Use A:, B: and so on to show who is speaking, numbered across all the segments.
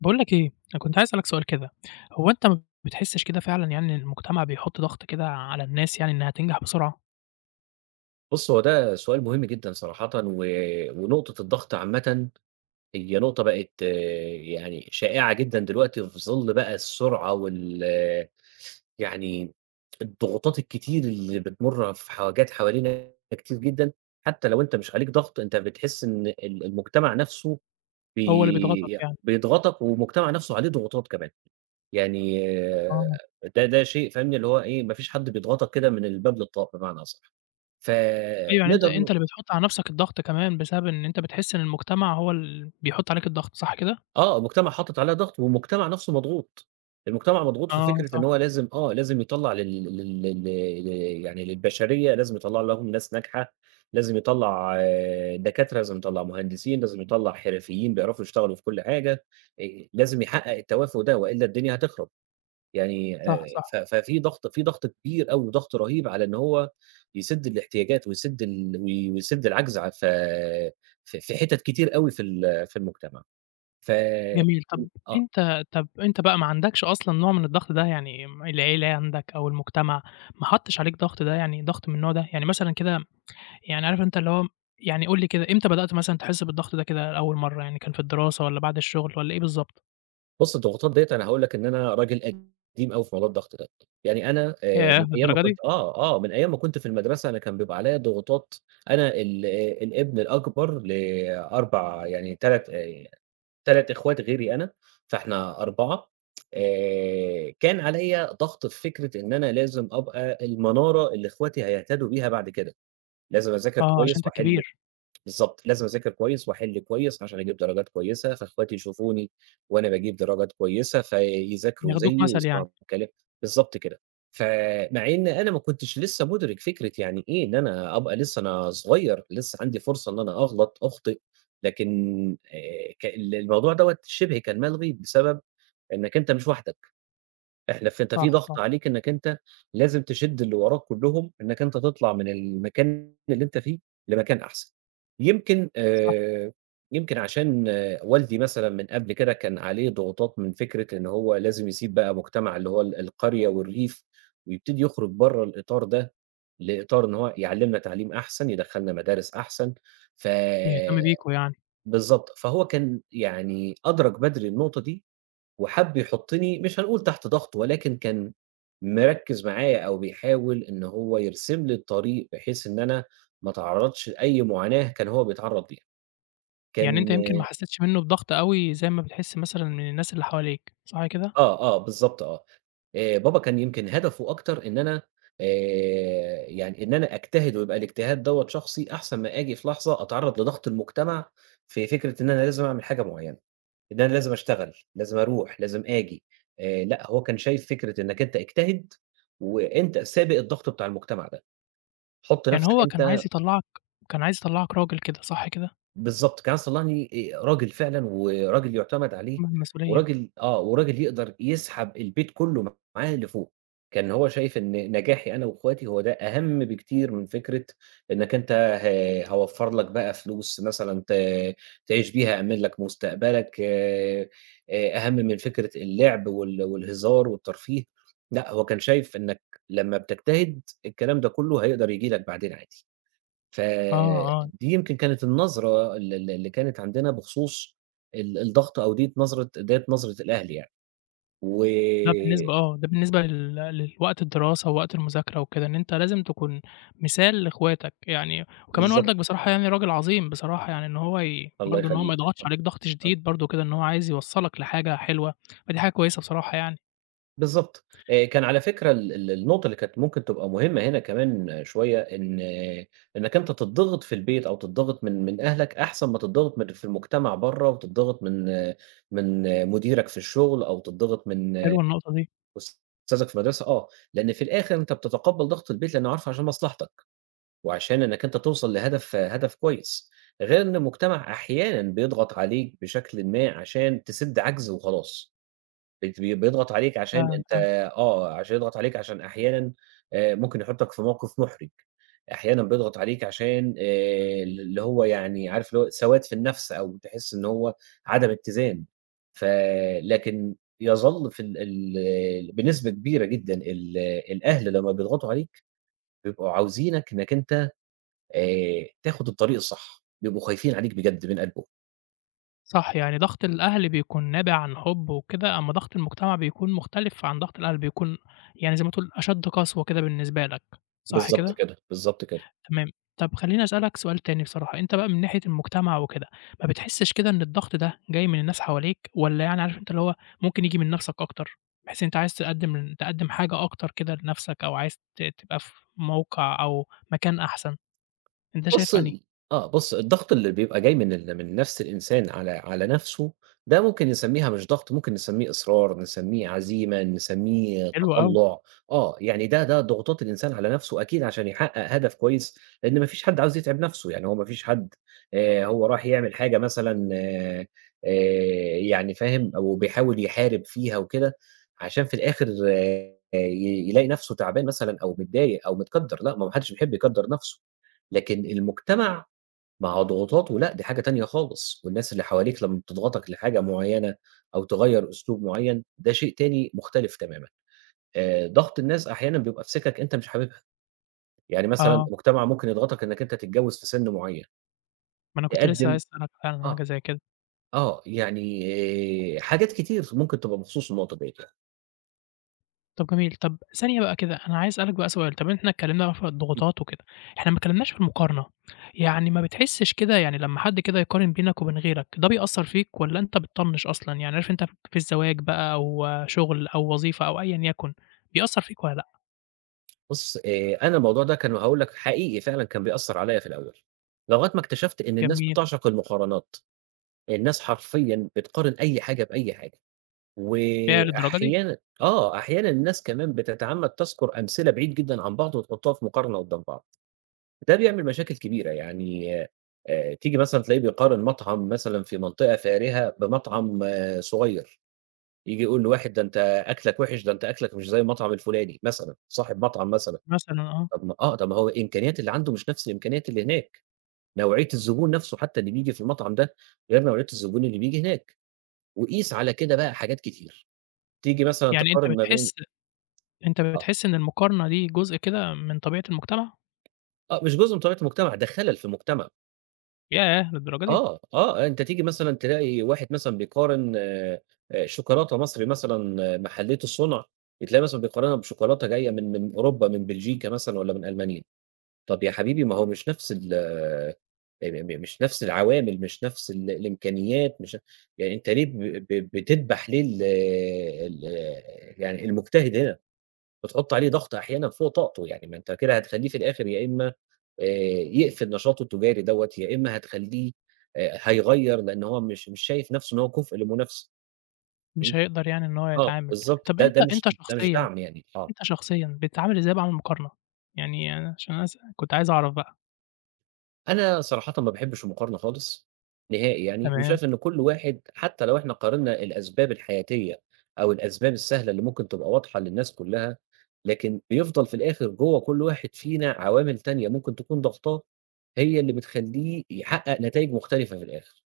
A: باقول لك إيه، أنا كنت عايز أسألك سؤال كده، هو أنت ما بتحسّش كده فعلًا يعني إن المجتمع بيحُط ضغط كده على الناس يعني إنها تنجح بسرعة؟
B: بُص، هو ده سؤال مهم جدًا صراحةً و ونقطة الضغط عامةً هي نقطة بقت، يعني شائعة جدًا دلوقتي في ظل بقى السرعة وال يعني الضغوطات الكتير اللي بتمُر في حاجات حوالينا كتير جدًا. حتى لو أنت مش عليك ضغط، أنت بتحس إن المجتمع نفسه
A: هو اللي بيضغطك يعني،
B: بيضغطك، والمجتمع نفسه عليه ضغوطات كمان، يعني آه.
A: آه،
B: ده شيء فاهمني اللي هو إيه، ما فيش حد بيضغطك كده من الباب للطاق بمعنى أصح.
A: أيوه يعني أنت
B: فنقدر
A: أنت اللي بتحُط على نَفْسك الضغط كمان بسبب إن أنت بتحس إن المجتمع هو اللي بيحُط عليك الضغط، صح كده؟
B: آه، المجتمع حاطط عليها ضغط، والمجتمع نفسه مضغوط. المجتمع مضغوط في
A: آه
B: فكرة إن
A: صح،
B: هو لازم لازم يطلّع لل لل لل ل يعني للبشرية، لازم يطلّع لهم ناس ناجحة، لازم يطلّع دكاترة، لازم يطلّع مهندسين، لازم يطلّع حرفيين بيعرفوا يشتغلوا في كل حاجة. لازم يحقق التوافق ده وإلا الدنيا هتخرب، يعني
A: صح، صح،
B: ف ففي ضغط، في ضغط كبير أوي وضغط رهيب على إن هو يسد الاحتياجات، ويسد ال وي ويسد العجز ع ف في حتت كتير أوي في المجتمع. ف
A: جميل. طَب
B: آه،
A: أنت طَب أنت بقى ما عندكش أصلًا نوع من الضغط ده، يعني م العيلة عندك أو المجتمع ما حطّش عليك ضغط ده يعني ضغط من النوع ده؟ يعني مثلًا كده يعني عارف أنت اللي هو يعني قُل لي كده إمتى بدأت مثلًا تحس بالضغط ده كده لأول مرّة، يعني كان في الدراسة والّا بعد الشغل والّا إيه بالضبط؟
B: بُص الضغوطات ديّة، أنا هاقول لك إن أنا راجل قديم أوي في موضوع الضغط ده. يعني أنا
A: ياه!
B: من أيام ما
A: للدرجة
B: كنت
A: دي!
B: من أيام ما كنت في المدرسة أنا كان بيبقى عليّا ضغوطات. أنا الابن الأكبر ل4، يعني 3 إخوات غيري أنا، فإحنا 4. كان عليّا ضغط في فكرة إن أنا لازم أبقى المنارة اللي إخواتي هيهتدوا بيها بعد كده، لازم أذاكر
A: آه، عشان
B: كويس
A: أنت الكبير،
B: بالضبط، لازم أذاكر كويس وأحِل كويس عشان أجيب درجات كويسة، فإخواتي يشوفوني وأنا باجيب درجات كويسة، فيذاكروا
A: ياخدوك
B: زيي
A: مثل يعني،
B: ويسمعوا الكلام بالضبط كده. فمع إن أنا ما كنتش لسه مُدرك فكرة يعني إيه، إن أنا أبقى لسه أنا صغير، لسه عندي فرصة إن أنا أغلط، أخطئ، لكن ك ال الموضوع دوّة شِبه كان ملغي بسبب إنّك أنت مش وحدك. إحنا ف أنت في
A: صح،
B: ضغط
A: صح،
B: عليك إنّك أنت لازم تشِد اللي وراك كلّهم، إنّك أنت تطلع من المكان اللي أنت فيه لمكان أحسن. يمكن
A: صح،
B: آآ يمكن عشان والدي مثلًا من قبل كده كان عليه ضغوطات من فكرة إن هو لازم يسيب بقى مجتمع اللي هو القرية والريف، ويبتدي يخرج برّه الإطار ده لإطار إن هو يعلّمنا تعليم أحسن، يدخّلنا مدارس أحسن. ف
A: يهتم بيكم يعني،
B: بالضبط. فهو كان يعني أدرك بدري النقطة دي، وحَب يحُطّني مش هنقول تحت ضغط، ولكن كان مركِّز معايا أو بيحاول إن هو يرسم لي الطريق بحيث إن أنا ما أتعرّضش لأي معاناة كان هو بيتعرّض ليها.
A: يعني أنت
B: كان
A: يمكن ما حسيتش منّه بضغط أوي زي ما بتحس مثلًا من الناس اللي حواليك، صح كده؟
B: آه، آه، بالضبط آه. بابا كان يمكن هدفه أكتر إن أنا يعني إن أنا أجتهد، ويبقى الاجتهاد دوّة شخصي أحسن ما آجي في لحظة أتعرّض لضغط المجتمع في فكرة إن أنا لازم أعمل حاجة معيّنة. إن أنا لازم أشتغل، لازم أروح، لازم آجي. لأ، هو كان شايف فكرة إنّك أنت اجتهد، وأنت سابق الضغط بتاع المجتمع ده، حُط
A: يعني
B: نَفْسك
A: هو كان
B: أنت
A: عايز يطلّعك كان عايز يطلّعك راجل كده، صح كده؟
B: بالضبط. كان صلّحني راجل فعلًا، وراجل يُعتمد عليه،
A: من المسؤولية،
B: وراجل آه، وراجل يقدر يسحب البيت كُلّه معاه لفوق. كان هو شايف إن نجاحي أنا وأخواتي هو ده أهم بكتير من فكرة إنك أنت ه هاوفّر لك بقى فلوس مثلًا تعيش بيها، أأمِّن لك مستقبلك، أهم من فكرة اللعب وال والهزار والترفيه. لأ، هو كان شايف إنك لمّا بتجتهد الكلام ده كُلّه هيقدر ييجي لك بعدين عادي.
A: آه،
B: فدي
A: آه.
B: يمكن كانت النظرة ال ال اللي كانت عندنا بخصوص الضغط، أو ديّة نظرة، الأهل يعني. و
A: ده بالنسبة لل لوقت الدراسة ووقت المذاكرة وكده، إن أنت لازم تكون مثال لإخواتك، يعني وكمان
B: بالضبط،
A: والدك بصراحة يعني راجل عظيم بصراحة، يعني إن هو ي
B: الله
A: برضه إن هو ما
B: يخلّيك،
A: يضغطش عليك ضغط
B: آه،
A: شديد برضه كده، إن هو عايز يوصّلك لحاجة حلوة، فدي حاجة كويسة بصراحة يعني،
B: بالضبط. كان على فكرة ال ال النقطة اللي كانت ممكن تبقى مهمة هنا كمان شوية، إن إنك أنت تتضغط في البيت أو تتضغط من أهلك أحسن ما تتضغط من في المجتمع برّه، وتتضغط من آه، من آه، مديرك في الشغل، أو تتضغط من آه،
A: حلوة النقطة دي،
B: أستاذك في المدرسة. آه، لأن في الآخر أنت بتتقبّل ضغط البيت لأنه عارفه عشان مصلحتك، وعشان إنّك أنت توصل لهدف هدف كويس. غير إن المجتمع أحيانًا بيضغط عليك بشكلٍ ما عشان تسد عجز وخلاص. بت بي بيضغط عليك عشان
A: فعلًا،
B: أنت
A: فعلًا،
B: آه، عشان يضغط عليك، عشان أحيانًا ممكن يحطّك في موقف محرج. أحيانًا بيضغط عليك عشان ال اللي هو يعني عارف اللي هو سواد في النفس، أو تحس إن هو عدم اتّزان. ف لكن يظل في ال ال بنسبة كبيرة جدًا الأهل لمّا بيضغطوا عليك بيبقوا عاوزينك إنّك أنت تاخد الطريق الصح، بيبقوا خايفين عليك بجد من قلبهم.
A: صح، يعني ضغط الأهل بيكون نابع عن حُب وكده، أمّا ضغط المجتمع بيكون مختلف عن ضغط الأهل، بيكون يعني زي ما تقول أشد قسوة كده بالنسبة لك، صح
B: بالضبط
A: كده؟
B: كده، بالضبط كده.
A: تمام. طب خلّيني أسألك سؤال تاني بصراحة، أنت بقى من ناحية المجتمع وكده، ما بتحسّش كده إن الضغط ده جاي من الناس حواليك والّا يعني عارف أنت اللي هو ممكن ييجي من نَفْسك أكتر، بحيث أنت عايز تقدّم حاجة أكتر كده لنَفْسك أو عايز ت تبقى في موقع أو مكان أحسن، أنت
B: بُص
A: شايف أنهي؟
B: ال آه، بُص الضغط اللي بيبقى جاي من من نَفْس الإنسان على نَفْسه، ده ممكن نسمّيها مش ضغط، ممكن نسمّيه إصرار، نسمّيه عزيمة، نسمّيه
A: حلو أوي،
B: تطلُّع. يعني ده ضغوطات الإنسان على نَفْسه أكيد عشان يحقق هدف كويس، لإن ما فيش حد عاوز يتعب نَفْسه. يعني هو ما فيش حد هو رايح يعمل حاجة مثلًا، يعني فاهم، أو بيحاول يحارب فيها وكده، عشان في الآخر آه آه، ي يلاقي نَفْسه تعبان مثلًا أو متضايق أو متكدّر. لأ، ما هو ما حدش بيحب يكدّر نَفْسه. لكن المجتمع مع ضغوطاته، لأ، دي حاجة تانية خالص. والناس اللي حواليك لمّا بتضغطك لحاجة معيّنة أو تغيّر أسلوب معيّن، ده شيء تاني مختلف تمامًا. ضغط الناس أحيانًا بيبقى في سِكَك أنت مش حاببها، يعني مثلًا
A: آه،
B: المجتمع ممكن يضغطك إنّك أنت تتجوّز في سِن معيّن،
A: ما أنا كنت لسه
B: تقدّم
A: عايز أسألك فعلًا عن
B: آه،
A: حاجة زي كده.
B: آه، يعني آه، حاجات كتير ممكن تبقى بخصوص النقطة ديّة يعني.
A: طب جميل، طب ثانية بقى كده، أنا عايز أسألك بقى سؤال، طب إحنا اتكلمنا بقى في الضغوطات وكده، إحنا ما اتكلمناش في المقارنة، يعني ما بتحسش كده يعني لمّا حد كده يقارن بينك وبين غيرك، ده بيأثّر فيك والّا أنت بتطنّش أصلًا؟ يعني عارف أنت في الزواج بقى أو شغل أو وظيفة أو أيًا يكن، بيأثّر فيك والّا لأ؟
B: بُص، أنا الموضوع ده كان هاقول لك حقيقي فعلًا كان بيأثّر عليّا في الأول، لغاية ما اكتشفت إن الناس
A: جميل،
B: بتعشق المقارنات. الناس حرفيًا بتقارن أي حاجة بأي حاجة،
A: ياه للدرجة دي!
B: وأحيانًا آه، أحيانًا الناس كمان بتتعمد تذكر أمثلة بعيد جدًا عن بعض وتحطها في مقارنة قدّام بعض. ده بيعمل مشاكل كبيرة. يعني تيجي مثلًا تلاقيه بيقارن مطعم مثلًا في منطقة فارهة بمطعم صغير. ييجي يقول لواحد، ده أنت أكلك وِحِش، ده أنت أكلك مش زي المطعم الفلاني مثلًا، صاحب مطعم مثلًا.
A: مثلًا آه،
B: طب ما هو الإمكانيات اللي عنده مش نفس الإمكانيات اللي هناك، نوعية الزبون نفسه حتى اللي بييجي في المطعم ده غير نوعية الزبون اللي بييجي هناك. وقيس على كده بقى حاجات كتير. تيجي مثلًا
A: يعني أنت
B: تقارن ما بين
A: بتحس أنت
B: آه،
A: بتحس إن المقارنة دي جزء كده من طبيعة المجتمع؟
B: آه، مش جزء من طبيعة المجتمع، ده خلل في المجتمع.
A: ياه للدرجة دي!
B: آه، آه، أنت تيجي مثلًا تلاقي واحد مثلًا بيقارن شوكولاتة مصري مثلًا محلية الصنع، تلاقي مثلًا بيقارنها بشوكولاتة جاية من أوروبا، من بلجيكا مثلًا والّا من ألمانيا. طب يا حبيبي ما هو مش نفس ال آه، م م مش نفس العوامل، مش نفس الإمكانيات، مش يعني أنت ليه ب ب بتدبح ليه ال ال يعني المجتهد هنا؟ بتحُط عليه ضغط أحيانًا فوق طاقته، يعني ما أنت كده هتخلّيه في الآخر يا إمّا آآ يقفل نشاطه التجاري دوّة، يا إمّا هتخلّيه هيغيّر، لإن هو مش شايف نَفْسه إن هو كُفء لمنافسة.
A: مش
B: إمم،
A: هيقدر يعني إن هو
B: آه
A: يتعامل،
B: بالضبط،
A: طب
B: ده
A: أنت
B: ده مش
A: أنت
B: ده مش
A: شخصيًا
B: دعم يعني، آه.
A: أنت شخصيًا بتتعامل إزاي بقى مع المقارنة؟ يعني أنا عشان أس كنت عايز أعرف بقى،
B: أنا صراحةً ما باحبش المقارنة خالص، نهائي يعني،
A: تمام،
B: وشايف إن كل واحد حتى لو إحنا قارنا الأسباب الحياتية أو الأسباب السهلة اللي ممكن تبقى واضحة للناس كلّها، لكن بيفضل في الآخر جوّه كل واحد فينا عوامل تانية ممكن تكون ضاغطاه، هي اللي بتخلّيه يحقق نتايج مختلفة في الآخر.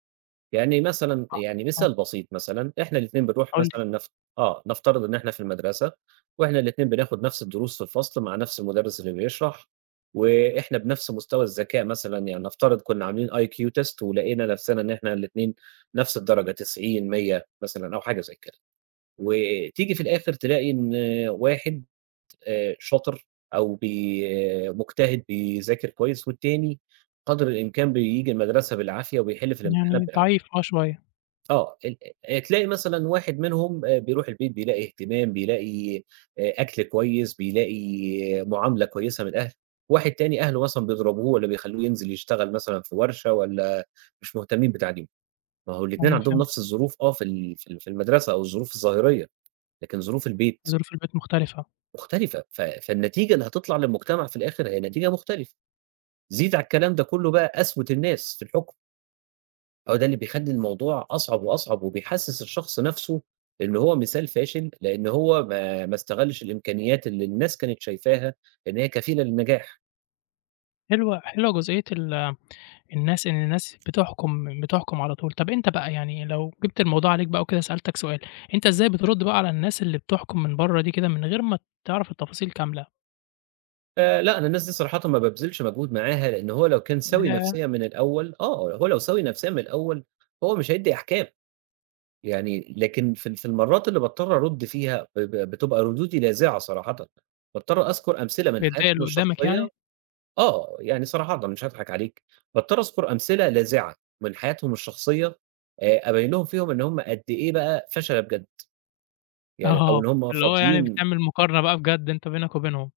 B: يعني مثلًا، يعني
A: آه،
B: مثال بسيط مثلًا، إحنا الاتنين بنروح
A: قُل لي.
B: مثلًا نف آه، نفترض إن إحنا في المدرسة، وإحنا الاتنين بناخد نفس الدروس في الفصل مع نفس المدرس اللي بيشرح، وإحنا بنفس مستوى الذكاء مثلًا. يعني نفترض كنا عاملين IQ test ولقينا نفسنا إن إحنا الاتنين نفس الدرجة 90، 100 مثلًا أو حاجة زي كده، وتيجي في الآخر تلاقي إن واحد شاطر أو بي آه، مجتهد بيذاكر كويس، والتاني قدر الإمكان بييجي المدرسة بالعافية وبيحل في الامتحانات
A: يعني
B: بالعافية.
A: ضعيف آه شوية،
B: آه، ال تلاقي مثلًا واحد منهم بيروح البيت بيلاقي اهتمام، بيلاقي أكل كويس، بيلاقي معاملة كويسة من الأهل. واحد تاني أهله مثلًا بيضربوه والّا بيخلّوه ينزل يشتغل مثلًا في ورشة والّا مش مهتمين بتعليمه. ما هو الاتنين
A: أيوه
B: عندهم
A: فهمتك،
B: نفس الظروف في المدرسة، أو الظروف الظاهرية، لكن ظروف البيت
A: ظروف البيت مختلفة،
B: مختلفة. ف فالنتيجة اللي هتطلع للمجتمع في الآخر هي نتيجة مختلفة. زيد على الكلام ده كله بقى قسوة الناس في الحكم. هو ده اللي بيخلّي الموضوع أصعب وأصعب، وبيحسّس الشخص نَفْسه إن هو مثال فاشل، لإن هو ما استغلّش الإمكانيات اللي الناس كانت شايفاها إن هي كفيلة للنجاح.
A: حلوة جزئية ال الناس إن الناس بتحكم على طول، طب أنت بقى يعني لو جِبت الموضوع عليك بقى وكده سألتك سؤال، أنت إزاي بترد بقى على الناس اللي بتحكم من برّه دي كده من غير ما تعرف التفاصيل كاملة؟
B: فلأ، أنا الناس دي صراحةً ما بابذلش مجهود معاها، لإن هو لو كان سَوِي
A: ياه!
B: نفسيًا من الأول هو لو سَوِي نفسيًا من الأول هو مش هيدّي أحكام، يعني. لكن في في المرّات اللي باضطر أرُد فيها ب ب بتبقى ردودي لاذعة صراحةً، باضطر أذكر أمثلة من
A: بيتضايق
B: حياتهم
A: اللي قدّامك
B: الشخصية.
A: يعني؟
B: آه، يعني صراحةً مش هاضحك عليك، باضطر أذكر أمثلة لاذعة من حياتهم الشخصية. أبين لهم فيهم إن هم قد إيه بقى فشلة بجد، يعني، أو إن
A: آه،
B: هم
A: اللي هو يعني
B: فاضيين.
A: بتعمل مقارنة بقى بجد أنت بينك وبينهم،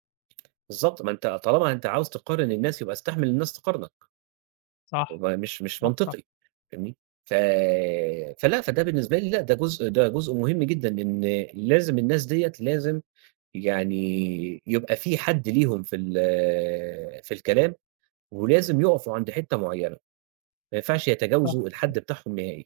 B: بالضبط، ما أنت طالما أنت عاوز تقارن الناس يبقى استحمل الناس تقارنك.
A: صح،
B: هو مش
A: صح، صح،
B: منطقي، فاهمني؟ ف فلأ، فده بالنسبة لي لأ، ده جزء، مهم جدًا، إن لازم الناس ديّة لازم يعني يبقى في حد ليهم في الكلام، ولازم يقفوا عند حتة معينة. ما ينفعش يتجاوزوا
A: صح.
B: الحد بتاعهم نهائي.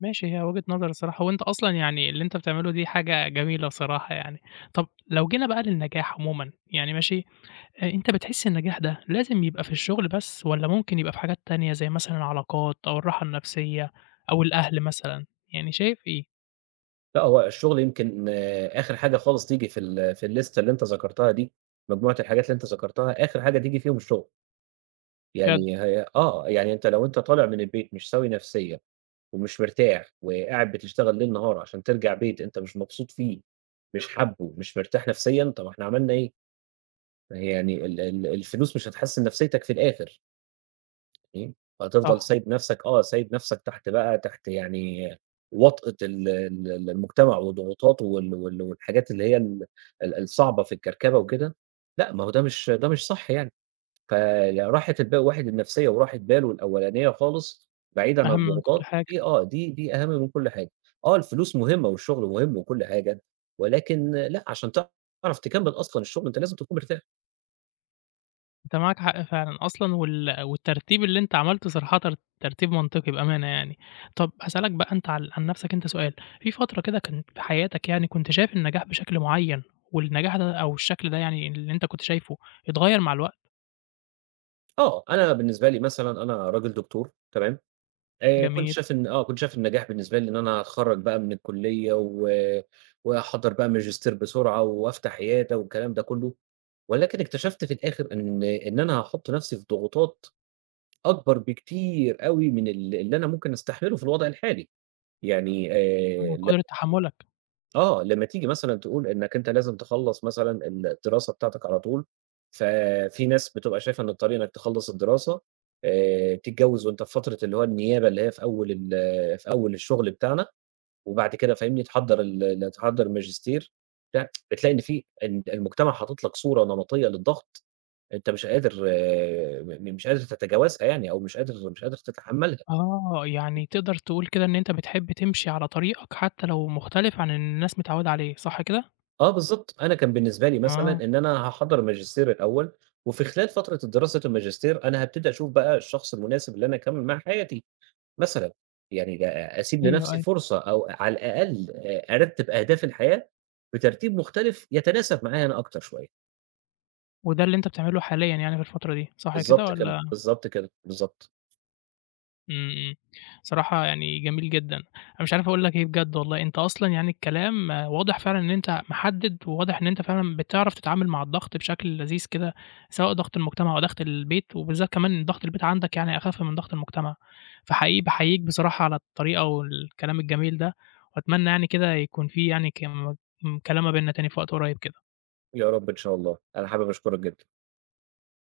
A: ماشي، هي وجهة نظر الصراحة، وأنت أصلًا يعني اللي أنت بتعمله دي حاجة جميلة صراحة يعني. طب لو جينا بقى للنجاح عمومًا، يعني ماشي، أ أنت بتحس النجاح ده لازم يبقى في الشغل بس والّا ممكن يبقى في حاجات تانية زي مثلًا العلاقات أو الراحة النفسية أو الأهل مثلًا؟ يعني شايف إيه؟
B: لأ، هو الشغل يمكن آه، آخر حاجة خالص تيجي في الليستة اللي أنت ذكرتها دي، مجموعة الحاجات اللي أنت ذكرتها، آخر حاجة تيجي فيهم الشغل.
A: بجد
B: يعني هي يعني لو أنت طالع من البيت مش سَوِي نفسيًا، ومش مرتاح، وقاعد بتشتغل ليل نهار عشان ترجع بيت أنت مش مبسوط فيه، مش حابّه، مش مرتاح نفسيًا، طَب إحنا عملنا إيه؟ ما هي يعني ال ال الفلوس مش هتحسِّن نفسيتك في الآخر. إمم. فتفضل
A: صح،
B: سايب نَفْسك، تحت بقى، يعني وطأة ال ال ال المجتمع وضغوطاته، وال وال والحاجات اللي هي ال ال الصعبة في الكركبة وكده. لأ، ما هو ده مش، صح يعني. فراحة البال الواحد النفسية وراحة باله الأولانية خالص بعيد عن
A: أهم من كل
B: الضغوطات
A: حاجة.
B: دي، آه، دي دي أهم من كل حاجة. آه، الفلوس مهمة والشغل مهم وكل حاجة، ولكن لأ، عشان تعرف تكمّل أصلًا الشغل أنت لازم تكون مرتاح.
A: أنت معاك حق فعلًا أصلًا وال والترتيب اللي أنت عملته صراحةً ترتيب منطقي بأمانة يعني. طب هاسألك بقى أنت عن نفسك أنت سؤال، في فترة كده كان في حياتك يعني كنت شايف النجاح بشكل معين والنجاح ده أو الشكل ده يعني اللي أنت كنت شايفه اتغيّر مع الوقت؟
B: أنا بالنسبة لي مثلًا أنا راجل دكتور تمام؟ كنت
A: جميل،
B: شايف إن آه، كنت شايف النجاح بالنسبة لي إن أنا أتخرّج بقى من الكلية و وأحضّر بقى ماجستير بسرعة وأفتح عيادة والكلام ده كلّه، ولكن اكتشفت في الآخر إن أنا هاحُط نَفْسي في ضغوطات أكبر بكتير أوي من ال اللي أنا ممكن أستحمله في الوضع الحالي. يعني
A: آه،
B: ل
A: قدرة تحمُّلك.
B: آه، لمّا تيجي مثلًا تقول إنك أنت لازم تخلّص مثلًا الدراسة بتاعتك على طول، ففي ناس بتبقى شايفة إن الطريق إنك تخلّص الدراسة، تتجوّز وأنت في فترة اللي هو النيابة، اللي هي في أول في أول الشغل بتاعنا، وبعد كده فاهمني تحضّر ماجستير بتاع، بتلاقي إن في إن المجتمع حاطط لك صورة نمطية للضغط أنت مش قادر آه، م مش قادر تتجاوزها، يعني، أو مش قادر تتحمّلها.
A: آه، يعني تقدر تقول كده إن أنت بتحب تمشي على طريقك حتى لو مختلف عن اللي الناس متعوّدة عليه، صح كده؟
B: آه بالضبط، أنا كان بالنسبة لي
A: آه،
B: مثلًا إن أنا هاحضّر ماجستير الأول، وفي خلال فترة الدراسة الماجستير أنا هابتدي أشوف بقى الشخص المناسب اللي أنا أكمّل معاه حياتي مثلًا. يعني ده أسيب
A: أيوه،
B: لنفسي
A: أيوه.
B: فرصة، أو على الأقل أرتّب أهداف الحياة بترتيب مختلف يتناسب معايا أنا أكتر شوية.
A: وده اللي أنت بتعمله حاليًا يعني في الفترة دي، صح كده
B: بالضبط كده،
A: والّا
B: بالضبط كده، بالضبط.
A: إمم، إمم. صراحة يعني جميل جدًا. أنا مش عارف أقول لك إيه بجد والله، أنت أصلًا يعني الكلام واضح فعلًا إن أنت محدد، وواضح إن أنت فعلًا بتعرف تتعامل مع الضغط بشكل لذيذ كده، سواء ضغط المجتمع أو ضغط البيت، وبالذات كمان ضغط البيت عندك يعني أخف من ضغط المجتمع. فحقيقي باحييك بصراحة على الطريقة والكلام الجميل ده، وأتمنى يعني كده يكون في يعني كم م كلام ما بيننا تاني في وقت قريب كده.
B: يا رب إن شاء الله، أنا حابب أشكرك جدًا.